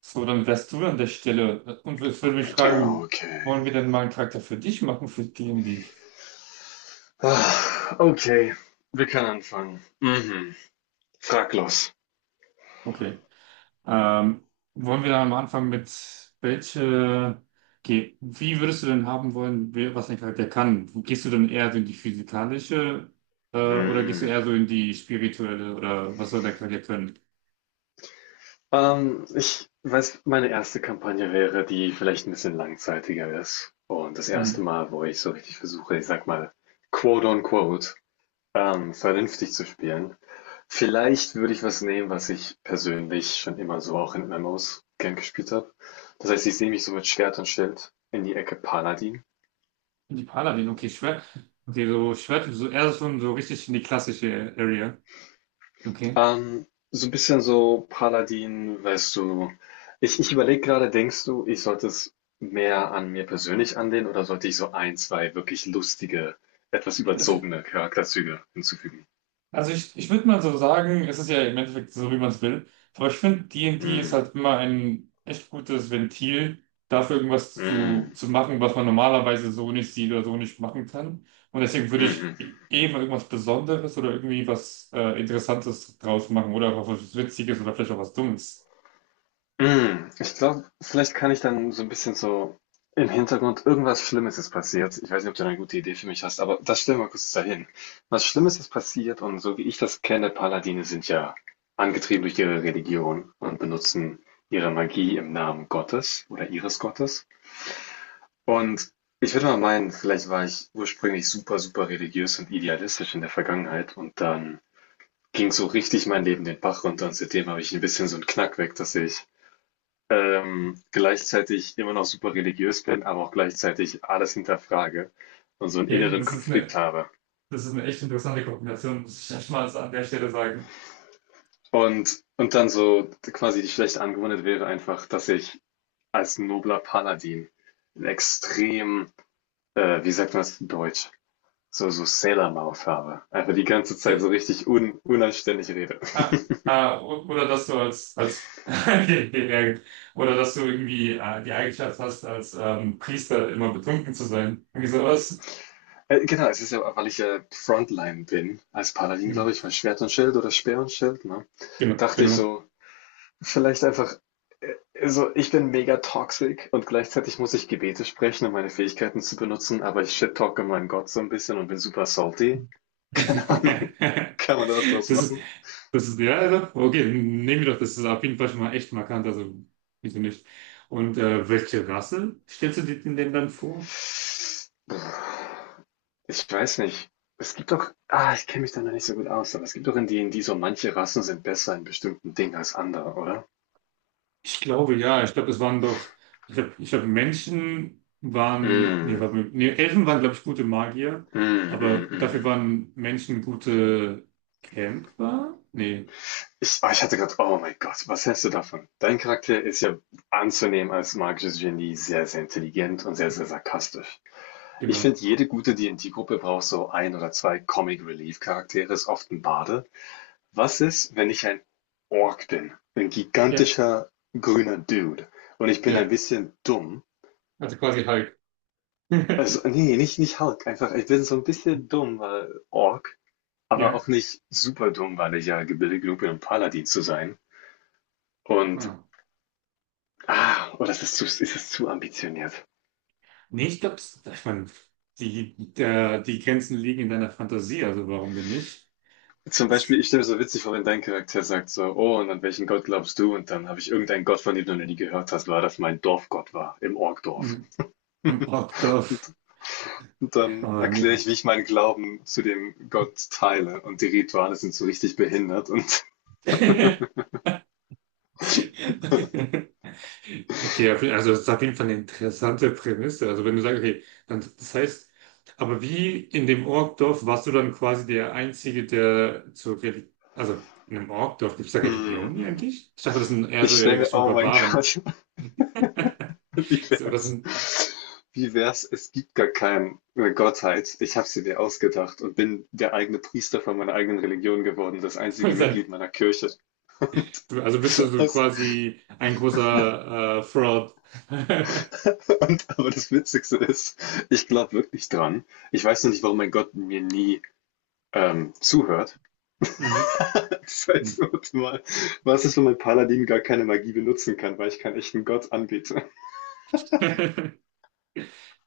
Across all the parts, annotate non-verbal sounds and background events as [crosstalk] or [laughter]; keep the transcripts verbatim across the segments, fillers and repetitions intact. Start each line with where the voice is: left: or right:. right: So, dann wärst du an der Stelle. Und ich würde mich fragen,
left: Okay.
right: wollen wir denn mal einen Charakter für dich machen, für die und die?
left: Ah, Okay, wir können anfangen. Mhm. Frag los.
right: Okay. Ähm, wollen wir dann am Anfang mit welche, okay, wie würdest du denn haben wollen, wer- was ein Charakter kann? Gehst du dann eher so in die physikalische, äh, oder gehst du eher
left: Mhm.
right: so in die spirituelle oder was soll der Charakter können?
left: Ähm, ich weiß, meine erste Kampagne wäre, die vielleicht ein bisschen langzeitiger ist. Und das erste
right: Mhm.
left: Mal, wo ich so richtig versuche, ich sag mal, quote on quote, ähm, vernünftig zu spielen. Vielleicht würde ich was nehmen, was ich persönlich schon immer so auch in M M Os gern gespielt habe. Das heißt, ich sehe mich so mit Schwert und Schild in die Ecke Paladin.
right: In die Paladin, okay, Schwert. Okay, so Schwert, so eher so so richtig in die klassische Area. Okay.
left: Ähm, so ein bisschen so Paladin, weißt du. Ich ich überlege gerade, denkst du, ich sollte es mehr an mir persönlich anlehnen, oder sollte ich so ein zwei wirklich lustige, etwas überzogene Charakterzüge hinzufügen?
right: Also ich, ich würde mal so sagen, es ist ja im Endeffekt so, wie man es will. Aber ich finde, D und D and D ist
left: Mhm.
right: halt immer ein echt gutes Ventil dafür, irgendwas zu,
left: Mhm.
right: zu machen, was man normalerweise so nicht sieht oder so nicht machen kann. Und deswegen würde ich
left: Mhm.
right: eh mal irgendwas Besonderes oder irgendwie was äh, Interessantes draus machen oder auch was Witziges oder vielleicht auch was Dummes.
left: Hm, ich glaube, vielleicht kann ich dann so ein bisschen so im Hintergrund irgendwas Schlimmes ist passiert. Ich weiß nicht, ob du da 'ne gute Idee für mich hast, aber das stellen wir mal kurz dahin. Was Schlimmes ist passiert, und so wie ich das kenne, Paladine sind ja angetrieben durch ihre Religion und benutzen ihre Magie im Namen Gottes oder ihres Gottes. Und ich würde mal meinen, vielleicht war ich ursprünglich super, super religiös und idealistisch in der Vergangenheit, und dann ging so richtig mein Leben den Bach runter, und seitdem habe ich ein bisschen so 'n Knack weg, dass ich ähm, gleichzeitig immer noch super religiös bin, aber auch gleichzeitig alles hinterfrage und so einen
right: Okay,
left: inneren
right: das ist
left: Konflikt
right: eine,
left: habe.
right: das ist eine echt interessante Kombination, muss ich erstmal an der Stelle sagen.
left: Und, und dann so quasi die schlechte Angewohnheit wäre einfach, dass ich als nobler Paladin ein extrem, äh, wie sagt man das in Deutsch, so, so Sailor Mouth habe. Einfach die ganze Zeit so richtig un, unanständig rede.
right: Ah, ah, o- oder dass du als, als [laughs] oder dass du irgendwie äh, die Eigenschaft hast, als ähm, Priester immer betrunken zu sein. Irgendwie sowas.
left: Äh, genau, es ist ja, weil ich äh, Frontline bin, als Paladin,
right: Hm.
left: glaube ich, weil Schwert und Schild oder Speer und Schild, ne?
right: Genau,
left: Dachte ich
right: genau.
left: so, vielleicht einfach, äh, also ich bin mega toxic und gleichzeitig muss ich Gebete sprechen, um meine Fähigkeiten zu benutzen, aber ich shit-talke meinen Gott so ein bisschen und bin super salty. [laughs] Keine Ahnung,
right: [laughs]
left: kann man da was draus
right: Das ist,
left: machen?
right: das ist, ja, ja, okay, nehmen wir doch, das ist auf jeden Fall schon mal echt markant, also wieso nicht? Und äh, welche Rasse stellst du dir denn dann vor?
left: Ich weiß nicht. Es gibt doch, ah, ich kenne mich da noch nicht so gut aus, aber es gibt doch in D und D so manche Rassen sind besser in bestimmten Dingen als andere, oder?
right: Ich glaube ja, ich glaube, es waren doch, ich glaube, ich glaub, Menschen waren, nee,
left: Mm,
right: warte mal, nee, Elfen waren, glaube ich, gute Magier,
left: mm,
right: aber
left: mm, mm,
right: dafür
left: mm.
right: waren Menschen gute Kämpfer? Nee,
left: Ich, ah, ich hatte gerade, oh mein Gott, was hältst du davon? Dein Charakter ist ja anzunehmen als magisches Genie sehr, sehr intelligent und sehr, sehr sarkastisch. Ich
right: genau.
left: finde, jede gute d D&D-Gruppe braucht so ein oder zwei Comic-Relief-Charaktere, ist oft ein Bade. Was ist, wenn ich ein Ork bin? Ein
right: Ja,
left: gigantischer, grüner Dude. Und ich bin ein
right: ja,
left: bisschen dumm.
right: also quasi Hulk.
left: Also,
right: [laughs]
left: nee, nicht, nicht Hulk, einfach, ich bin so ein bisschen dumm, weil Ork, aber
right: Ja.
left: auch nicht super dumm, weil ich ja gebildet genug bin, um Paladin zu sein. Und
right: Ah.
left: ah, oh, das ist zu, ist das zu ambitioniert?
right: Nee, ich glaube, ich meine, die, der, die Grenzen liegen in deiner Fantasie, also warum denn nicht?
left: Zum Beispiel,
right: Es,
left: ich stelle mir so witzig vor, wenn dein Charakter sagt so, oh, und an welchen Gott glaubst du? Und dann habe ich irgendeinen Gott, von dem du noch nie gehört hast, weil das mein Dorfgott war, im Orkdorf.
right: Im Brockdorf.
left: Und, und dann
right: Oh,
left: erkläre ich,
right: nee.
left: wie ich meinen Glauben zu dem Gott teile. Und die Rituale sind so richtig behindert. Und
right: [laughs] Okay, auf jeden- also das ist auf jeden Fall eine interessante Prämisse. Also wenn du sagst, okay, dann das heißt, aber wie in dem Orkdorf warst du dann quasi der Einzige, der zur Religion, also in einem Orkdorf gibt es da Religionen eigentlich? Ich dachte, das sind
left: [laughs]
right: eher so
left: ich
right: in
left: stelle mir,
right: Richtung
left: oh mein
right: Barbaren.
left: Gott,
right: [laughs]
left: [laughs] wie
right: So, das
left: wär's?
right: sind,
left: Wie wär's? Es gibt gar keine Gottheit. Ich habe sie mir ausgedacht und bin der eigene Priester von meiner eigenen Religion geworden, das einzige
right: das sind-
left: Mitglied meiner Kirche.
right: also bist du
left: [laughs]
right: so
left: Das,
right: quasi ein großer äh, Fraud. [laughs]
left: und, aber das Witzigste ist, ich glaube wirklich dran. Ich weiß noch nicht, warum mein Gott mir nie ähm, zuhört.
right: Mhm.
left: [laughs] Das heißt, warte mal, was ist, wenn mein Paladin gar keine Magie benutzen kann, weil ich keinen echten Gott anbiete?
right: [laughs]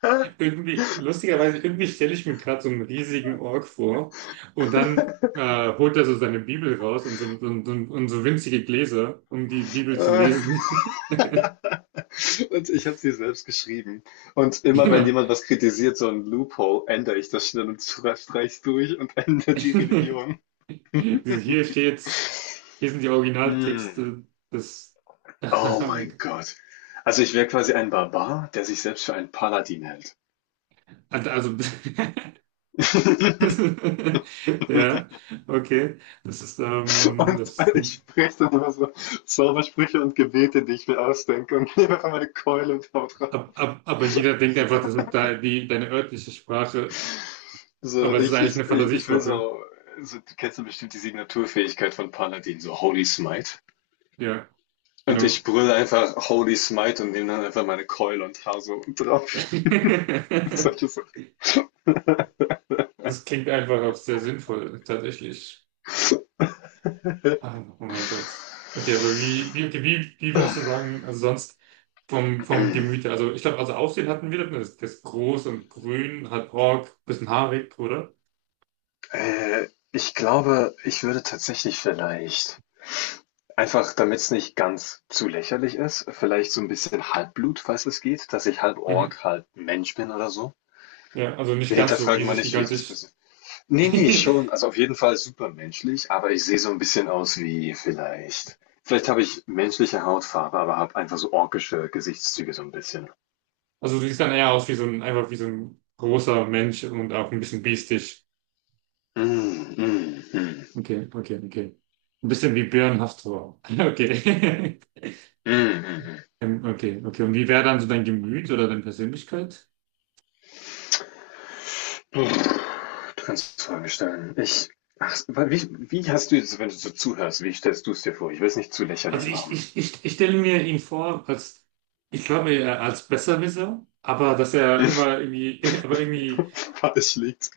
left: [laughs]
right: Irgendwie, lustigerweise, irgendwie stelle ich mir gerade so einen riesigen Ork vor und dann äh, holt er so seine Bibel raus und so, so, so, und so winzige Gläser, um die Bibel zu
left: Äh,
right: lesen. [laughs]
left: [laughs] und ich habe sie selbst geschrieben. Und immer wenn
right: Genau.
left: jemand was kritisiert, so ein Loophole, ändere ich das schnell und streich durch und [laughs]
right: [laughs]
left: ändere die
right: Dieses
left: Religion.
right: Hier steht's, hier sind die
left: Mm.
right: Originaltexte des. [laughs]
left: Oh mein Gott. Also ich wäre quasi ein Barbar, der sich selbst für einen Paladin hält.
right: Also, [laughs] das
left: [laughs]
right: ist- ja, okay. Das ist, ähm,
left: Und
right: das,
left: ich spreche dann immer so Zaubersprüche und Gebete, die ich mir ausdenke und [laughs] nehme einfach meine Keule und hau drauf.
right: ab, ab, aber jeder denkt einfach, das ist da die, deine örtliche Sprache. Aber
left: So,
right: es ist
left: ich,
right: eigentlich eine
left: ich, ich, ich will
right: Fantasiesprache.
left: so, so, du kennst ja bestimmt die Signaturfähigkeit von Paladin, so Holy Smite.
right: Ja,
left: Und ich
right: genau.
left: brülle einfach Holy Smite und nehme dann einfach meine Keule und hau so drauf. [laughs] Und
right: [laughs]
left: solche so.
right: Das klingt einfach auch sehr sinnvoll, tatsächlich. Ah, oh mein Gott. Okay, aber wie, wie, okay, wie, wie würdest du sagen, also sonst vom, vom Gemüte. Also ich glaube, also Aussehen hatten wir, das, das groß und grün, hat Ork, bisschen haarig, oder?
left: Äh, ich glaube, ich würde tatsächlich vielleicht, einfach damit es nicht ganz zu lächerlich ist, vielleicht so ein bisschen Halbblut, falls es geht, dass ich halb
right: Mhm.
left: Ork, halb Mensch bin oder so.
right: Ja, also nicht
left: Wir
right: ganz so
left: hinterfragen mal
right: riesig,
left: nicht jedes
right: gigantisch.
left: bisschen. Ne, ne,
right: [laughs]
left: schon. Also auf jeden Fall super menschlich, aber ich sehe so ein bisschen aus wie vielleicht, vielleicht habe ich menschliche Hautfarbe, aber habe einfach so orkische Gesichtszüge so ein bisschen.
right: Also du siehst dann eher aus wie so ein, einfach wie so ein großer Mensch und auch ein bisschen biestisch.
left: Hm, mhm, mhm,
right: Okay, okay, okay. Ein bisschen wie Björn hast [laughs] Okay.
left: mhm, mhm.
right: Ähm, Okay, okay. Und wie wäre dann so dein Gemüt oder deine Persönlichkeit?
left: Du kannst Fragen stellen. Ich ach, wa wie, wie hast du jetzt, wenn du so zuhörst, wie stellst du es dir vor? Ich will es nicht zu
right: Also
left: lächerlich
right: ich,
left: machen.
right: ich, ich, ich stelle mir ihn vor, als, ich glaube, er als Besserwisser, aber dass er
left: [laughs]
right: immer irgendwie, [laughs] aber irgendwie,
left: Falsch liegt.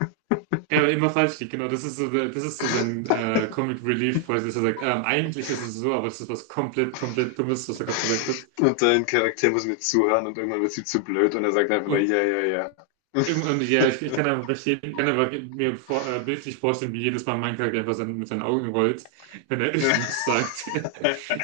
right: er immer falsch liegt, genau. Das ist so, der- das ist so sein äh, Comic Relief, quasi, dass er sagt, ähm, eigentlich ist es so, aber das ist was komplett, komplett Dummes, was er gerade gesagt hat.
left: Und dein Charakter muss mir zuhören und irgendwann wird sie zu blöd und er sagt einfach nur:
right: Und,
left: „Ja, ja,
right: irgendwann, ja, ich, ich kann einfach verstehen, kann einfach mir vor, äh, bildlich vorstellen, wie jedes Mal mein Charakter einfach sein, mit seinen Augen rollt, wenn er [laughs]
left: ja.“
right: irgendwas sagt. [laughs]
left: [laughs]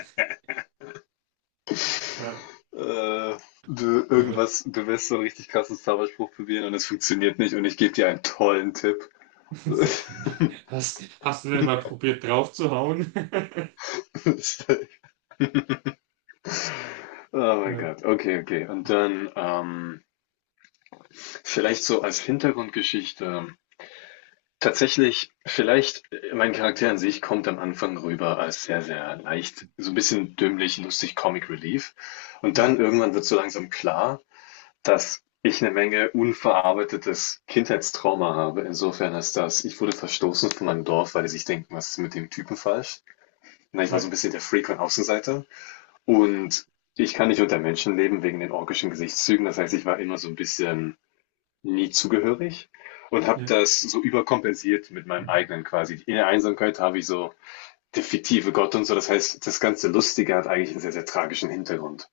right: Ja.
left: äh, will
right: Ja.
left: irgendwas bewusst so einen richtig krassen Star Wars Spruch probieren und es funktioniert nicht und ich gebe dir einen tollen Tipp. [laughs]
right: [laughs]
left: Oh
right: So, hast, hast du denn mal probiert draufzuhauen? [laughs]
left: mein
right: Ja,
left: Gott, okay, okay. Und dann ähm, vielleicht so als Hintergrundgeschichte. Tatsächlich, vielleicht, äh, mein Charakter an sich kommt am Anfang rüber als sehr, sehr leicht, so ein bisschen dümmlich, lustig, Comic Relief. Und
right: ja,
left: dann irgendwann wird so langsam klar, dass ich eine Menge unverarbeitetes Kindheitstrauma habe, insofern als das, ich wurde verstoßen von meinem Dorf, weil die sich denken: „Was ist mit dem Typen falsch?“ Ne, ich war so ein
right: ja,
left: bisschen der Freak und Außenseiter, und ich kann nicht unter Menschen leben wegen den orkischen Gesichtszügen. Das heißt, ich war immer so ein bisschen nie zugehörig und habe
right: ja.
left: das so überkompensiert mit meinem eigenen quasi. In der Einsamkeit habe ich so der fiktive Gott und so. Das heißt, das ganze Lustige hat eigentlich einen sehr, sehr tragischen Hintergrund.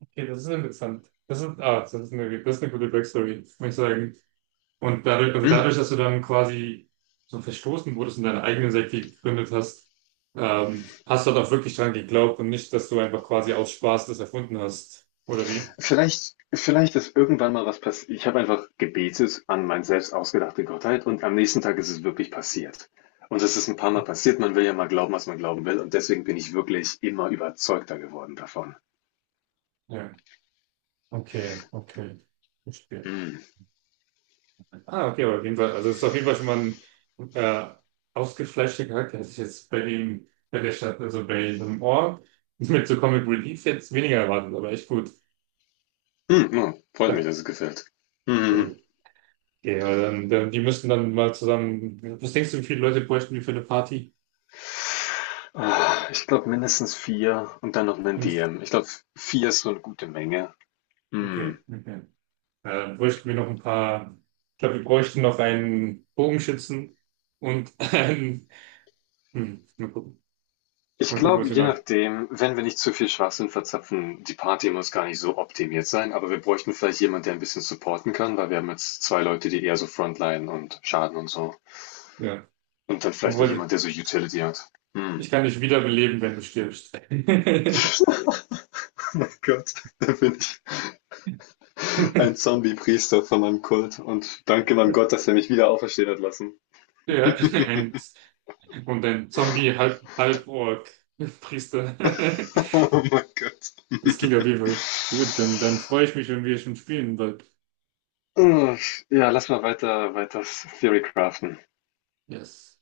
right: Okay, das ist interessant. Das ist, ah, das ist eine, das ist eine gute Backstory, muss ich sagen. Und dadurch, also
left: Mm.
right: dadurch, dass du dann quasi so verstoßen wurdest und deine eigene Sekte gegründet hast, ähm, hast du halt auch wirklich dran geglaubt und nicht, dass du einfach quasi aus Spaß das erfunden hast, oder wie?
left: Vielleicht, vielleicht ist irgendwann mal was passiert. Ich habe einfach gebetet an meine selbst ausgedachte Gottheit und am nächsten Tag ist es wirklich passiert. Und es ist ein paar Mal passiert. Man will ja mal glauben, was man glauben will und deswegen bin ich wirklich immer überzeugter geworden davon.
right: Ja, okay, okay. Verstehe.
left: Mhm.
right: Ah, okay, aber auf jeden Fall, also es ist auf jeden Fall schon mal ein äh, ausgefleischter Charakter, hätte ich jetzt bei dem, bei der Stadt, also bei dem Ort [laughs] mit so Comic Relief jetzt weniger erwartet, aber echt gut.
left: Hm, ja, freut mich,
right: Ja,
left: dass es gefällt. Mhm.
right: okay, aber dann, dann, die müssten dann mal zusammen, was denkst du, wie viele Leute bräuchten wir für eine Party?
left: Ich glaube mindestens vier und dann noch 'nen
right: Mist.
left: D M. Ich glaube, vier ist so eine gute Menge.
right: Okay,
left: Mhm.
right: okay. Äh, bräuchten wir noch ein paar, ich glaube, wir bräuchten noch einen Bogenschützen und [laughs] einen, hm, mal gucken,
left: Ich
right: mal gucken, was
left: glaube,
right: wir
left: je
right: noch,
left: nachdem, wenn wir nicht zu viel Schwachsinn verzapfen, die Party muss gar nicht so optimiert sein, aber wir bräuchten vielleicht jemanden, der ein bisschen supporten kann, weil wir haben jetzt zwei Leute, die eher so Frontline und Schaden und so.
right: ja.
left: Und dann vielleicht noch
right: Obwohl,
left: jemand, der so Utility hat. Hm.
right: ich
left: [laughs]
right: kann dich wiederbeleben, wenn du stirbst. [laughs]
left: Oh mein Gott, da bin ich ein
right: [laughs]
left: Zombie-Priester von meinem Kult und danke meinem Gott, dass er mich wieder auferstehen hat lassen.
right: Ja, ein, und ein Zombie halb halb Ork Priester.
left: [laughs] Oh
right: [laughs]
left: mein Gott.
right: Das klingt auf jeden Fall gut. Dann, dann freue ich mich, wenn wir schon spielen bald.
left: Ugh. Ja, lass mal weiter, weiter Theory craften.
right: Yes.